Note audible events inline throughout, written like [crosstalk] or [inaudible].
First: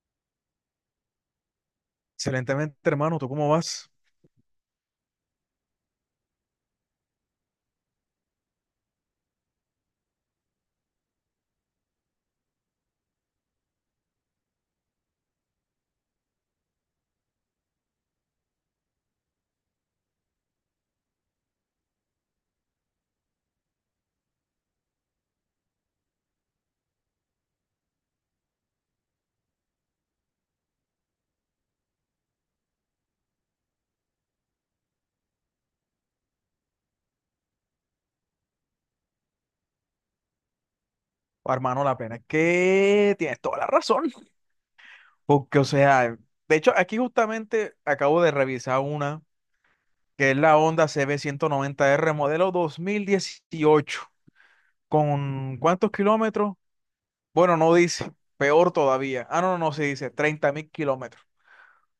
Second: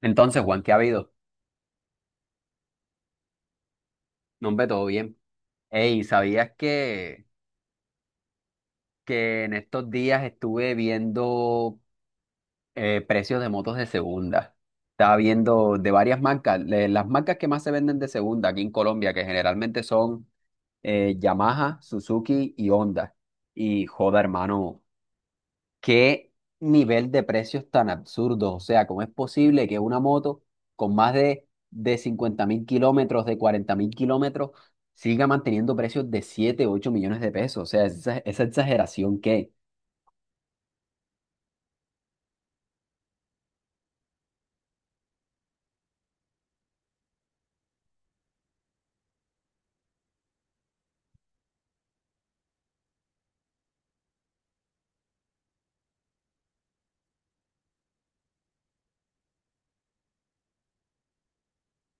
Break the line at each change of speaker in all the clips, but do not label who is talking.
Entonces, Juan, ¿qué ha habido?
Excelentemente, hermano. ¿Tú cómo vas?
No, hombre, todo bien. Ey, ¿sabías que en estos días estuve viendo precios de motos de segunda? Estaba viendo de varias marcas, las marcas que más se venden de segunda aquí en Colombia, que generalmente son Yamaha, Suzuki y Honda. Y joda, hermano, ¿qué nivel de precios tan absurdos? O sea, ¿cómo es posible que una moto con más de 50 000 kilómetros, de 40 000 kilómetros, siga manteniendo precios de 7, 8 millones de pesos? O sea, esa exageración que
Oh, hermano, la pena es que tienes toda la razón. Porque, o sea, de hecho, aquí justamente acabo de revisar una que es la Honda CB noventa R modelo 2018. ¿Con cuántos kilómetros? Bueno, no dice. Peor todavía. Ah, no, no, no se dice. 30.000 kilómetros.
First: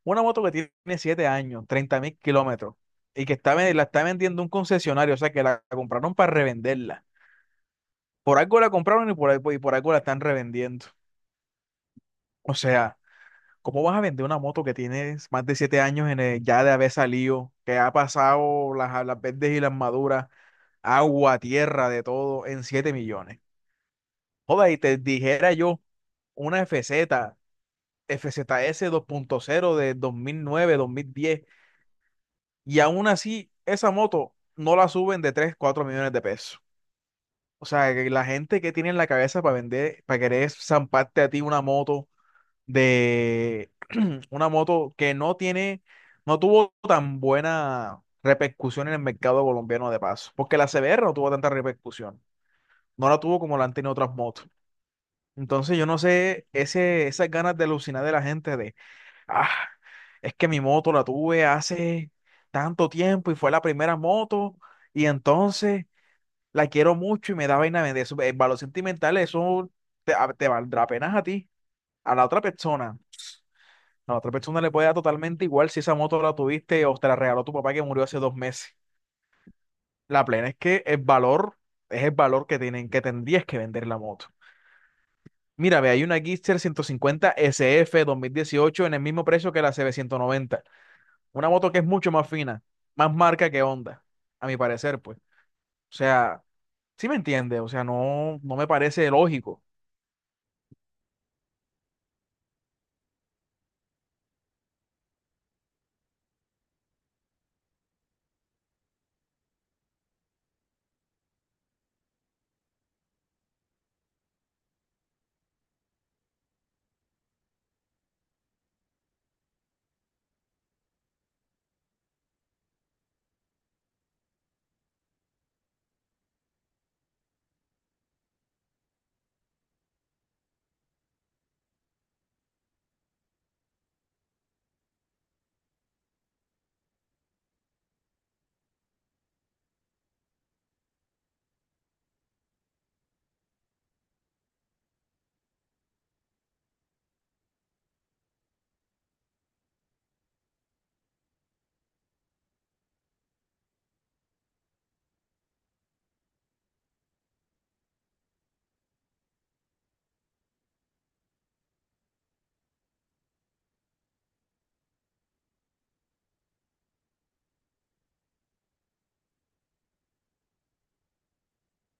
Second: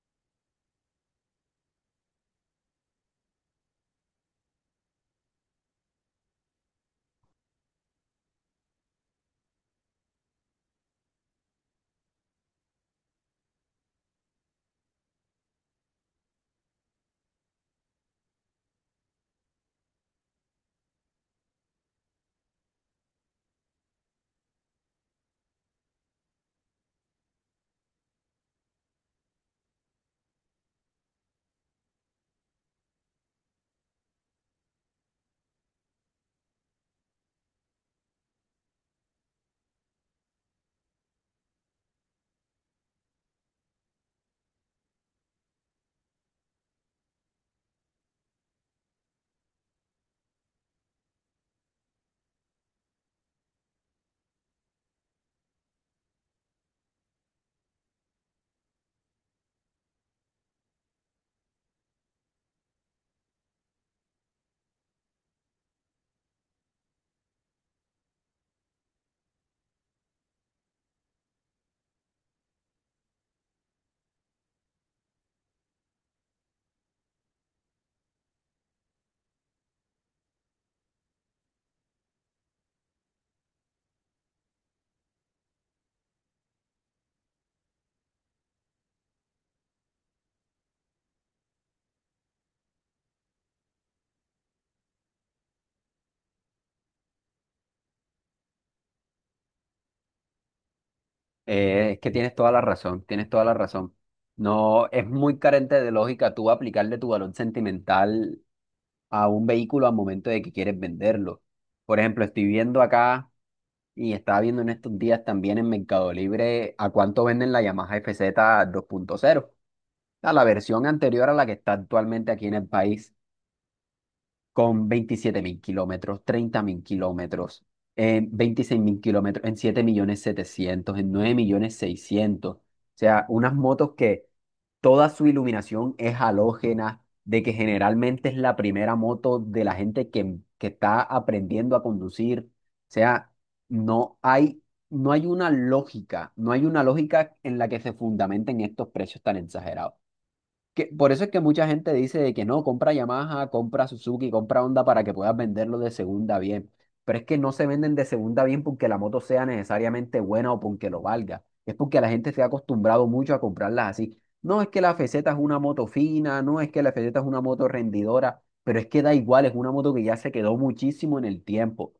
Una moto que tiene 7 años, 30.000 kilómetros. Y que la está vendiendo un concesionario. O sea, que la compraron para revenderla. Por algo la compraron y por algo la están revendiendo. O sea, ¿cómo vas a vender una moto que tienes más de 7 años ya de haber salido, que ha pasado las verdes y las maduras, agua, tierra, de todo, en 7 millones? Joda, y te dijera yo una FZ, FZS 2.0 de 2009, 2010, y aún así esa moto no la suben de 3, 4 millones de pesos. O sea, que la gente que tiene en la cabeza para vender, para querer zamparte a ti una moto de [clears throat] una moto que no tiene, no tuvo tan buena repercusión en el mercado colombiano de paso, porque la CBR no tuvo tanta repercusión, no la tuvo como la han tenido otras motos. Entonces yo no sé, esas ganas de alucinar de la gente de, ah, es que mi moto la tuve hace tanto tiempo y fue la primera moto, y entonces la quiero mucho y me da vaina vender. Eso, el valor sentimental, eso te valdrá apenas a ti, a la otra persona. A la otra persona le puede dar totalmente igual si esa moto la tuviste o te la regaló tu papá que murió hace 2 meses. La plena es que el valor es el valor que tienen, que tendrías que vender la moto. Mira, ve, hay una Gixxer 150 SF 2018 en el mismo precio que la CB190. Una moto que es mucho más fina, más marca que Honda, a mi parecer, pues. O sea, sí me entiende, o sea, no me parece lógico.
es que tienes toda la razón, tienes toda la razón. No, es muy carente de lógica tú aplicarle tu valor sentimental a un vehículo al momento de que quieres venderlo. Por ejemplo, estoy viendo acá. Y estaba viendo en estos días también en Mercado Libre a cuánto venden la Yamaha FZ 2.0, a la versión anterior a la que está actualmente aquí en el país con 27 000 kilómetros, 30 000 kilómetros, en 26 000 kilómetros, en 7 700 000, en 9 600 000, o sea, unas motos que toda su iluminación es halógena, de que generalmente es la primera moto de la gente que está aprendiendo a conducir. O sea, no hay, no hay una lógica, no hay una lógica en la que se fundamenten estos precios tan exagerados. Que, por eso es que mucha gente dice de que no, compra Yamaha, compra Suzuki, compra Honda para que puedas venderlo de segunda bien. Pero es que no se venden de segunda bien porque la moto sea necesariamente buena o porque lo valga. Es porque la gente se ha acostumbrado mucho a comprarlas así. No es que la FZ es una moto fina, no es que la FZ es una moto rendidora, pero es que da igual, es una moto que ya se quedó muchísimo en el tiempo.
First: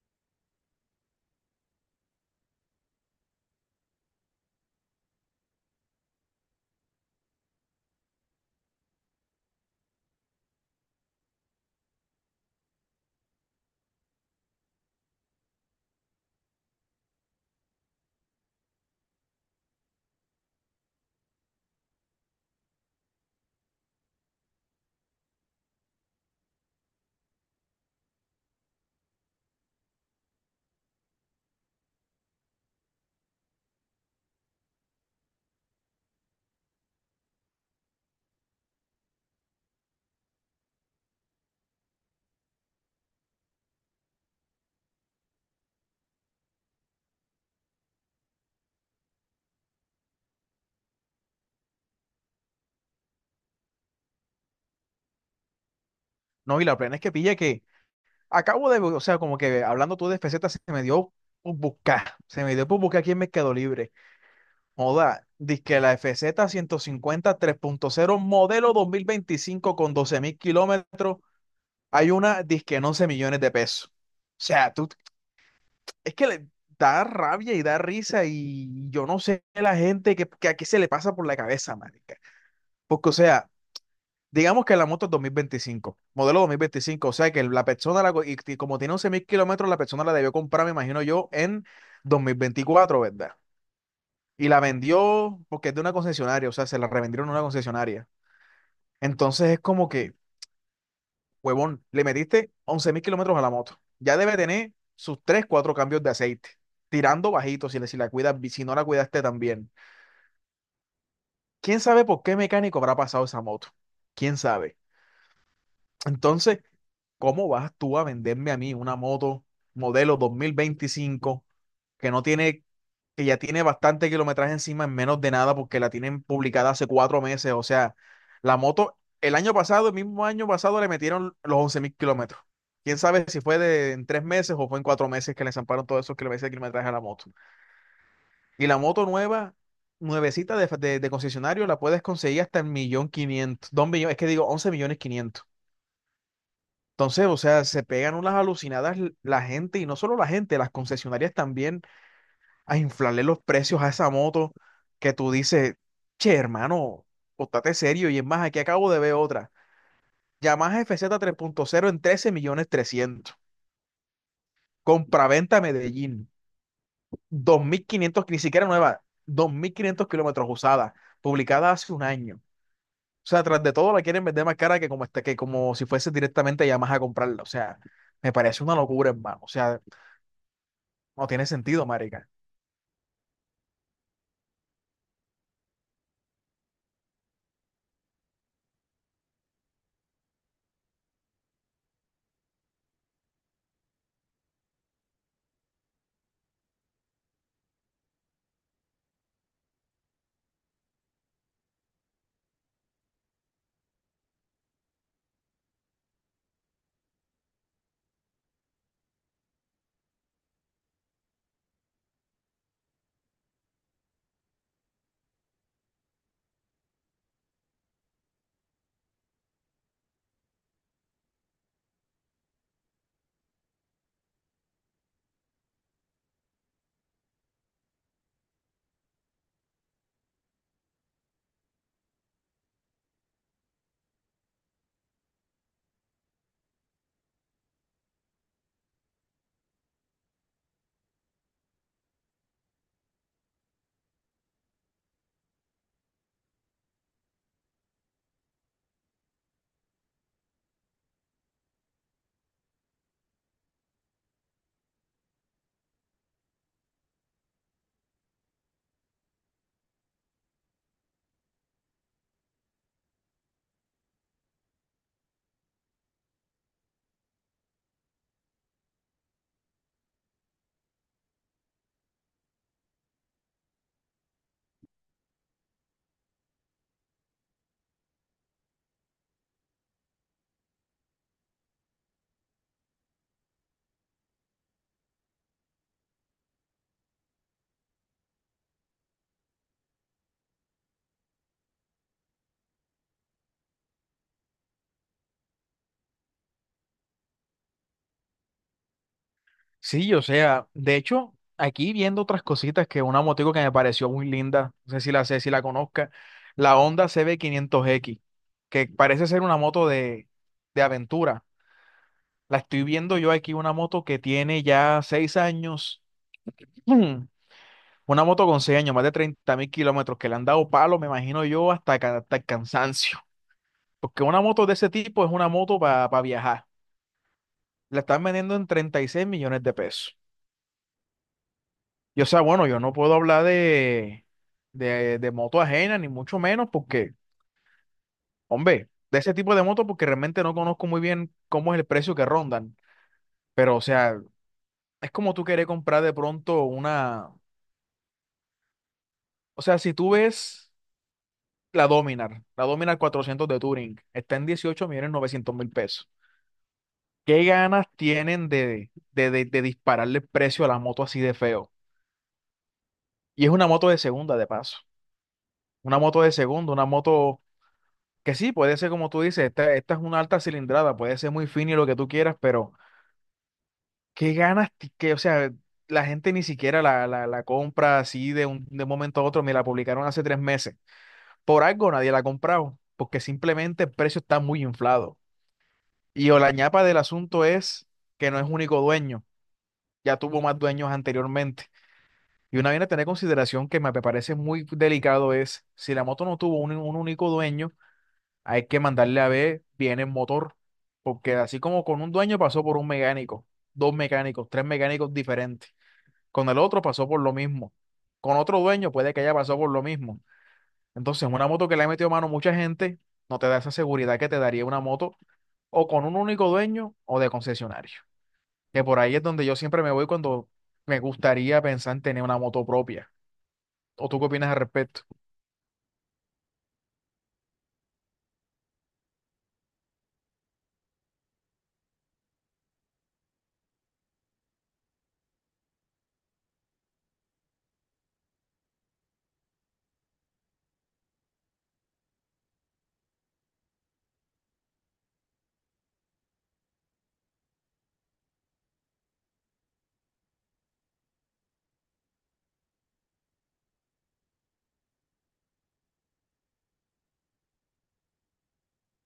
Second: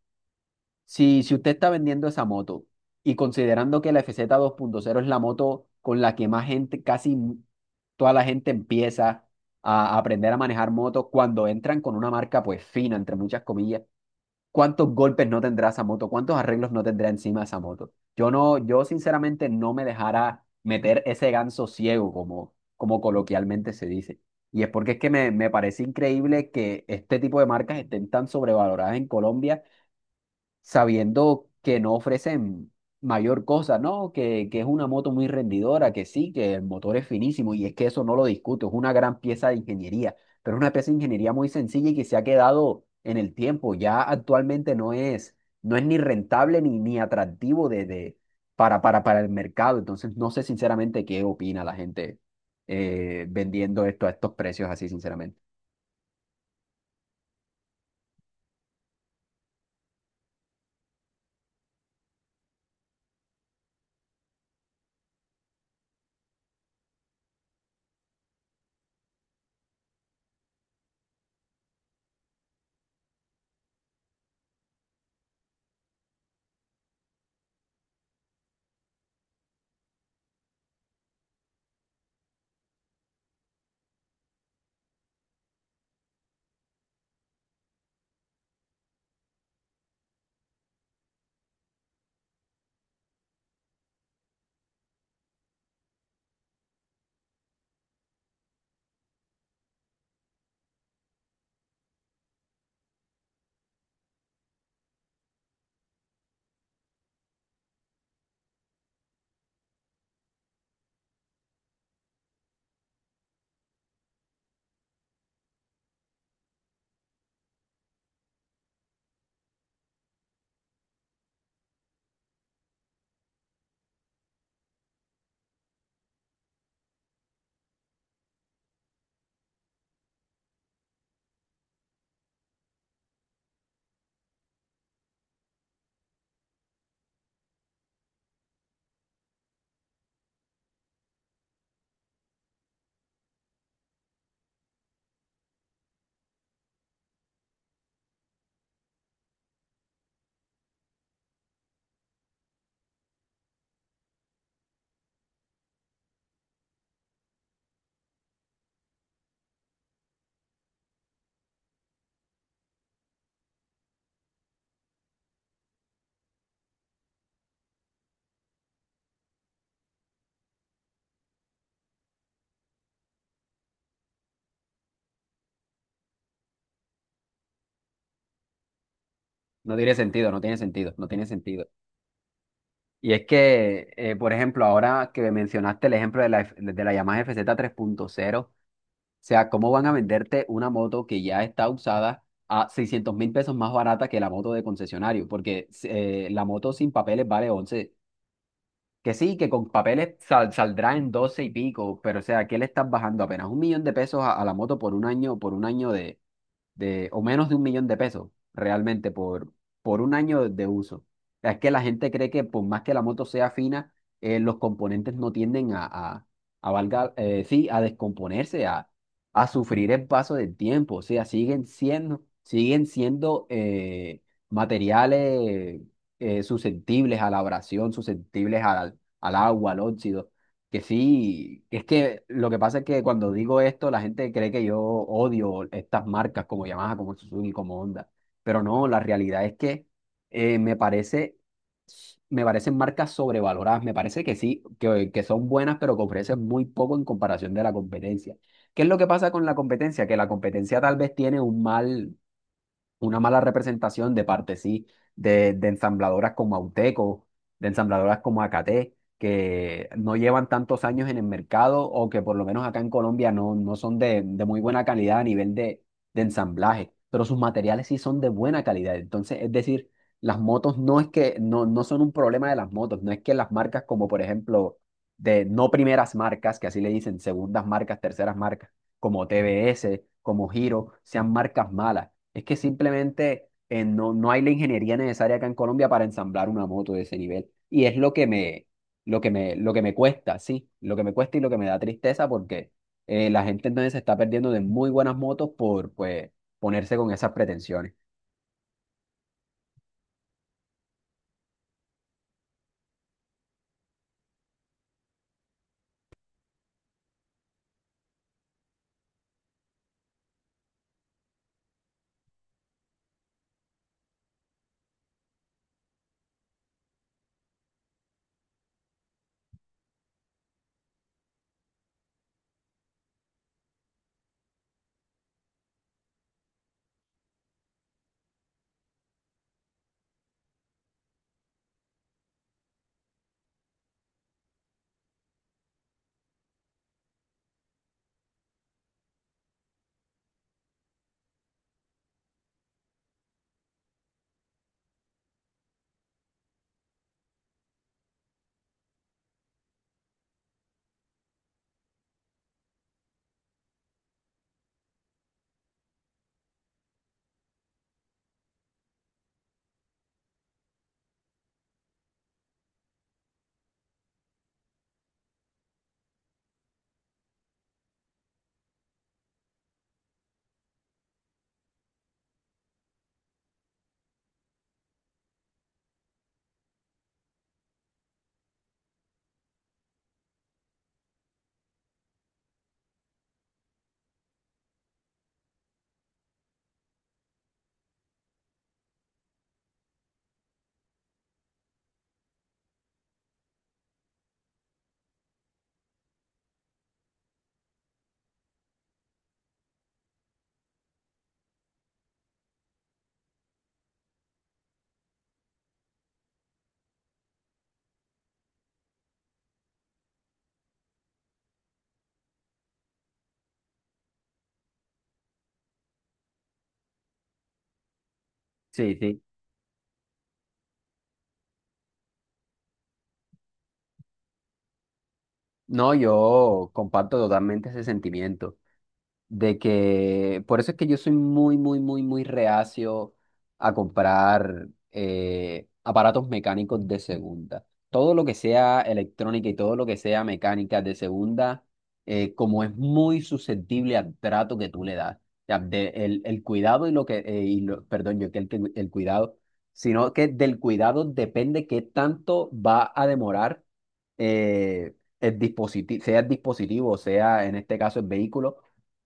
Si, si usted está vendiendo esa moto y considerando que la FZ cero es la moto con la que más gente, casi toda la gente empieza a aprender a manejar motos cuando entran con una marca pues fina, entre muchas comillas, ¿cuántos golpes no tendrá esa moto? ¿Cuántos arreglos no tendrá encima esa moto? Yo no, yo sinceramente no me dejara meter ese ganso ciego como, como coloquialmente se dice. Y es porque es que me parece increíble que este tipo de marcas estén tan sobrevaloradas en Colombia sabiendo que no ofrecen mayor cosa, ¿no? Que es una moto muy rendidora, que sí, que el motor es finísimo y es que eso no lo discuto, es una gran pieza de ingeniería, pero es una pieza de ingeniería muy sencilla y que se ha quedado en el tiempo, ya actualmente no es, no es ni rentable ni, ni atractivo para el mercado, entonces no sé sinceramente qué opina la gente vendiendo esto a estos precios así, sinceramente.
No, y la plena es que pilla que acabo de, o sea, como que hablando tú de FZ se me dio por buscar aquí en Mercado Libre. Joda, que la FZ punto cero modelo 2025 con 12.000 kilómetros, hay una disque en 11 millones de pesos. O sea, tú, es que le da rabia y da risa y yo no sé la gente que a qué se le pasa por la cabeza, marica. Porque, o sea, digamos que la moto es 2025, modelo 2025, o sea que la persona, y como tiene 11.000 kilómetros, la persona la debió comprar, me imagino yo, en 2024, ¿verdad? Y la vendió porque es de una concesionaria, o sea, se la revendieron a una concesionaria. Entonces es como que, huevón, le metiste 11.000 kilómetros a la moto. Ya debe tener sus 3 4 cambios de aceite, tirando bajito si la cuidas, si no la cuidaste también. ¿Quién sabe por qué mecánico habrá pasado esa moto? ¿Quién sabe? Entonces, ¿cómo vas tú a venderme a mí una moto modelo 2025 que no tiene, que ya tiene bastante kilometraje encima en menos de nada porque la tienen publicada hace 4 meses? O sea, la moto, el año pasado, el mismo año pasado, le metieron los 11.000 kilómetros. Quién sabe si fue en 3 meses o fue en 4 meses que le zamparon todos esos kilómetros de kilometraje a la moto. Y la moto nueva, nuevecita de concesionario, la puedes conseguir hasta el millón quinientos, dos millones, es que digo, once millones quinientos. Entonces, o sea, se pegan unas alucinadas la gente, y no solo la gente, las concesionarias también, a inflarle los precios a esa moto que tú dices, che, hermano, póntate serio. Y es más, aquí acabo de ver otra. Yamaha FZ cero en 13 millones 300. Compraventa Medellín. 2500, ni siquiera nueva, 2500 kilómetros usada, publicada hace un año. O sea, tras de todo la quieren vender más cara que como si fuese directamente Yamaha a comprarla. O sea, me parece una locura, hermano. O
No
sea,
tiene sentido, no tiene sentido, no tiene
no tiene
sentido.
sentido, marica.
Y es que, por ejemplo, ahora que mencionaste el ejemplo de la, de la Yamaha FZ cero, o sea, ¿cómo van a venderte una moto que ya está usada a 600 000 pesos más barata que la moto de concesionario? Porque la moto sin papeles vale once. Que sí, que con papeles saldrá en 12 y pico, pero o sea, ¿qué le estás bajando? Apenas 1 millón de pesos a la moto por un año de, o menos de 1 millón de pesos realmente por un año de uso. Es que la gente cree que por más que la moto sea fina, los componentes no tienden sí, a descomponerse, a sufrir el paso del tiempo. O sea, siguen siendo materiales susceptibles a la abrasión, susceptibles al, al agua, al óxido. Que sí, que es que lo que pasa es que cuando digo esto, la gente cree que yo odio estas marcas como Yamaha, como Suzuki, como Honda. Pero no, la realidad es que me parece, me parecen marcas sobrevaloradas. Me parece que sí, que son buenas, pero que ofrecen muy poco en comparación de la competencia. ¿Qué es lo que pasa con la competencia? Que la competencia tal vez tiene un mal, una mala representación de parte, sí, de ensambladoras como Auteco, de ensambladoras como Acate, que no llevan tantos años en el mercado o que por lo menos acá en Colombia no, no son de muy buena calidad a nivel de ensamblaje, pero sus materiales sí son de buena calidad. Entonces, es decir, las motos no es que, no, no son un problema de las motos, no es que las marcas como por ejemplo, de no primeras marcas, que así le dicen, segundas marcas, terceras marcas, como TBS, como Giro, sean marcas malas, es que simplemente no, no hay la ingeniería necesaria acá en Colombia para ensamblar una moto de ese nivel. Y es lo que me, lo que me, lo que me cuesta, sí, lo que me cuesta y lo que me da tristeza porque la gente entonces se está perdiendo de muy buenas motos por pues, ponerse con esas pretensiones.
Sí, o sea, de hecho, aquí viendo otras cositas, que una motico que me pareció muy linda, no sé si la sé, si la conozca, la Honda CB500X, que parece ser una moto de aventura. La estoy viendo yo aquí, una moto que tiene ya 6 años, [clears throat] mm, una moto con 6 años, más de 30.000 kilómetros, que le han dado palo, me imagino yo, hasta el cansancio. Porque una moto de ese tipo es una moto para viajar. La están vendiendo en 36 millones de pesos. Y o sea, bueno, yo no puedo hablar de moto ajena, ni mucho menos, porque, hombre, de ese tipo de moto, porque realmente no conozco muy bien cómo es el precio que rondan. Pero, o sea, es como tú querés comprar de pronto una. O sea, si tú ves la Dominar 400 de Touring, está en 18 millones 900 mil pesos. ¿Qué ganas tienen de dispararle el precio a la moto así de feo? Y es una moto de segunda, de paso. Una moto de segunda, una moto. Que sí, puede ser como tú dices, esta es una alta cilindrada, puede ser muy fina y lo que tú quieras, pero qué ganas, o sea, la gente ni siquiera la compra así de un momento a otro, me la publicaron hace 3 meses. Por algo nadie la ha comprado, porque simplemente el precio está muy inflado. Y o la ñapa del asunto es que no es único dueño, ya tuvo más dueños anteriormente. Y una bien a tener en consideración que me parece muy delicado es, si la moto no tuvo un único dueño, hay que mandarle a ver bien el motor, porque así como con un dueño pasó por un mecánico, dos mecánicos, tres mecánicos diferentes. Con el otro pasó por lo mismo. Con otro dueño puede que haya pasado por lo mismo. Entonces, una moto que le ha metido mano mucha gente no te da esa seguridad que te daría una moto o con un único dueño o de concesionario. Que
Sí,
por ahí
sí.
es donde yo siempre me voy cuando me gustaría pensar en tener una moto propia. ¿O tú qué opinas al respecto?
No, yo comparto totalmente ese sentimiento, de que por eso es que yo soy muy, muy, muy, muy reacio a comprar aparatos mecánicos de segunda. Todo lo que sea electrónica y todo lo que sea mecánica de segunda, como es muy susceptible al trato que tú le das, o sea, el cuidado y lo que, perdón, yo que el cuidado, sino que del cuidado depende qué tanto va a demorar eh, el dispositivo, sea en este caso el vehículo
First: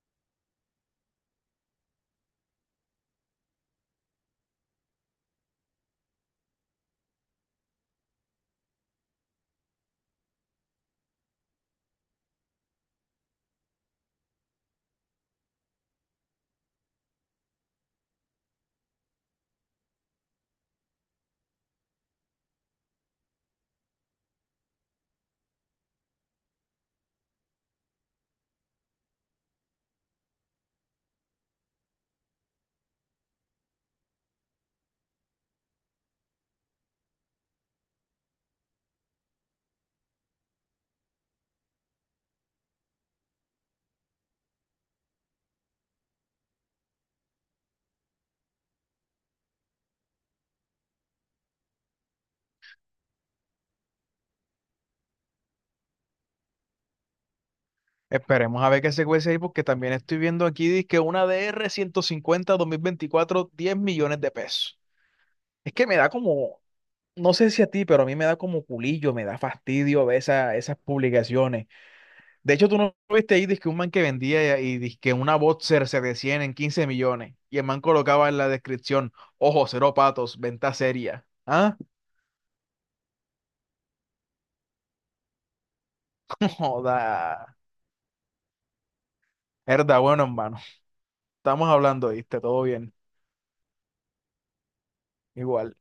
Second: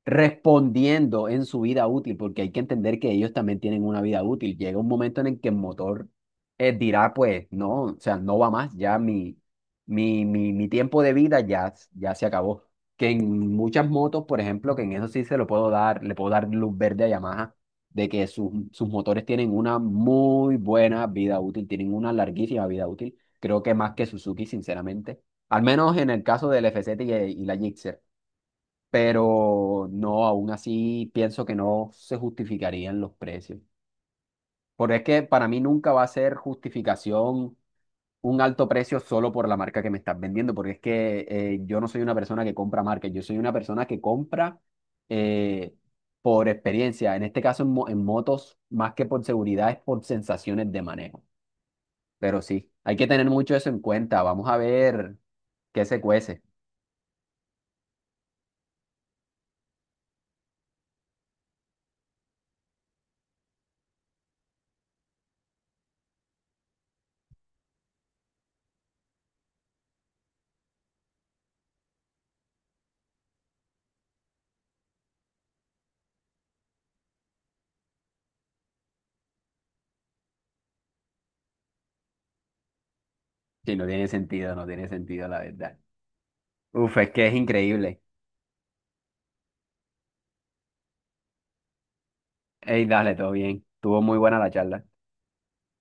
respondiendo en su vida útil, porque hay que entender que ellos también tienen una vida útil. Llega un momento en el que el motor dirá, pues, no, o sea, no va más, mi tiempo de vida ya, ya se acabó. Que en muchas motos, por ejemplo, que en eso sí se lo puedo dar, le puedo dar luz verde a Yamaha, de que sus, sus motores tienen una muy buena vida útil, tienen una larguísima vida útil, creo que más que Suzuki, sinceramente. Al menos en el caso del FZ y la Gixxer, pero no, aún así pienso que no se justificarían los precios. Porque es que para mí nunca va a ser justificación un alto precio solo por la marca que me estás vendiendo, porque es que yo no soy una persona que compra marcas, yo soy una persona que compra eh, por experiencia. En este caso, en, en motos, más que por seguridad, es por sensaciones de manejo. Pero sí, hay que tener mucho eso en cuenta. Vamos a ver qué se cuece.
Esperemos a ver qué se cuece ahí, porque también estoy viendo aquí dizque una DR 150 2024, 10 millones de pesos. Es que me da como, no sé si a ti, pero a mí me da como culillo, me da fastidio ver esas publicaciones. De hecho, ¿tú no viste ahí dizque un man que vendía y dizque una Boxer se decían en 15 millones? Y el man colocaba en la descripción: ojo, cero patos, venta seria. ¿Ah?
Sí, no tiene sentido, no tiene sentido, la verdad.
[laughs]
Uf, es que es
Joda.
increíble.
Herda, bueno, hermano. Estamos hablando, ¿viste? Todo
Ey,
bien.
dale, todo bien. Tuvo muy buena la charla.
Igual.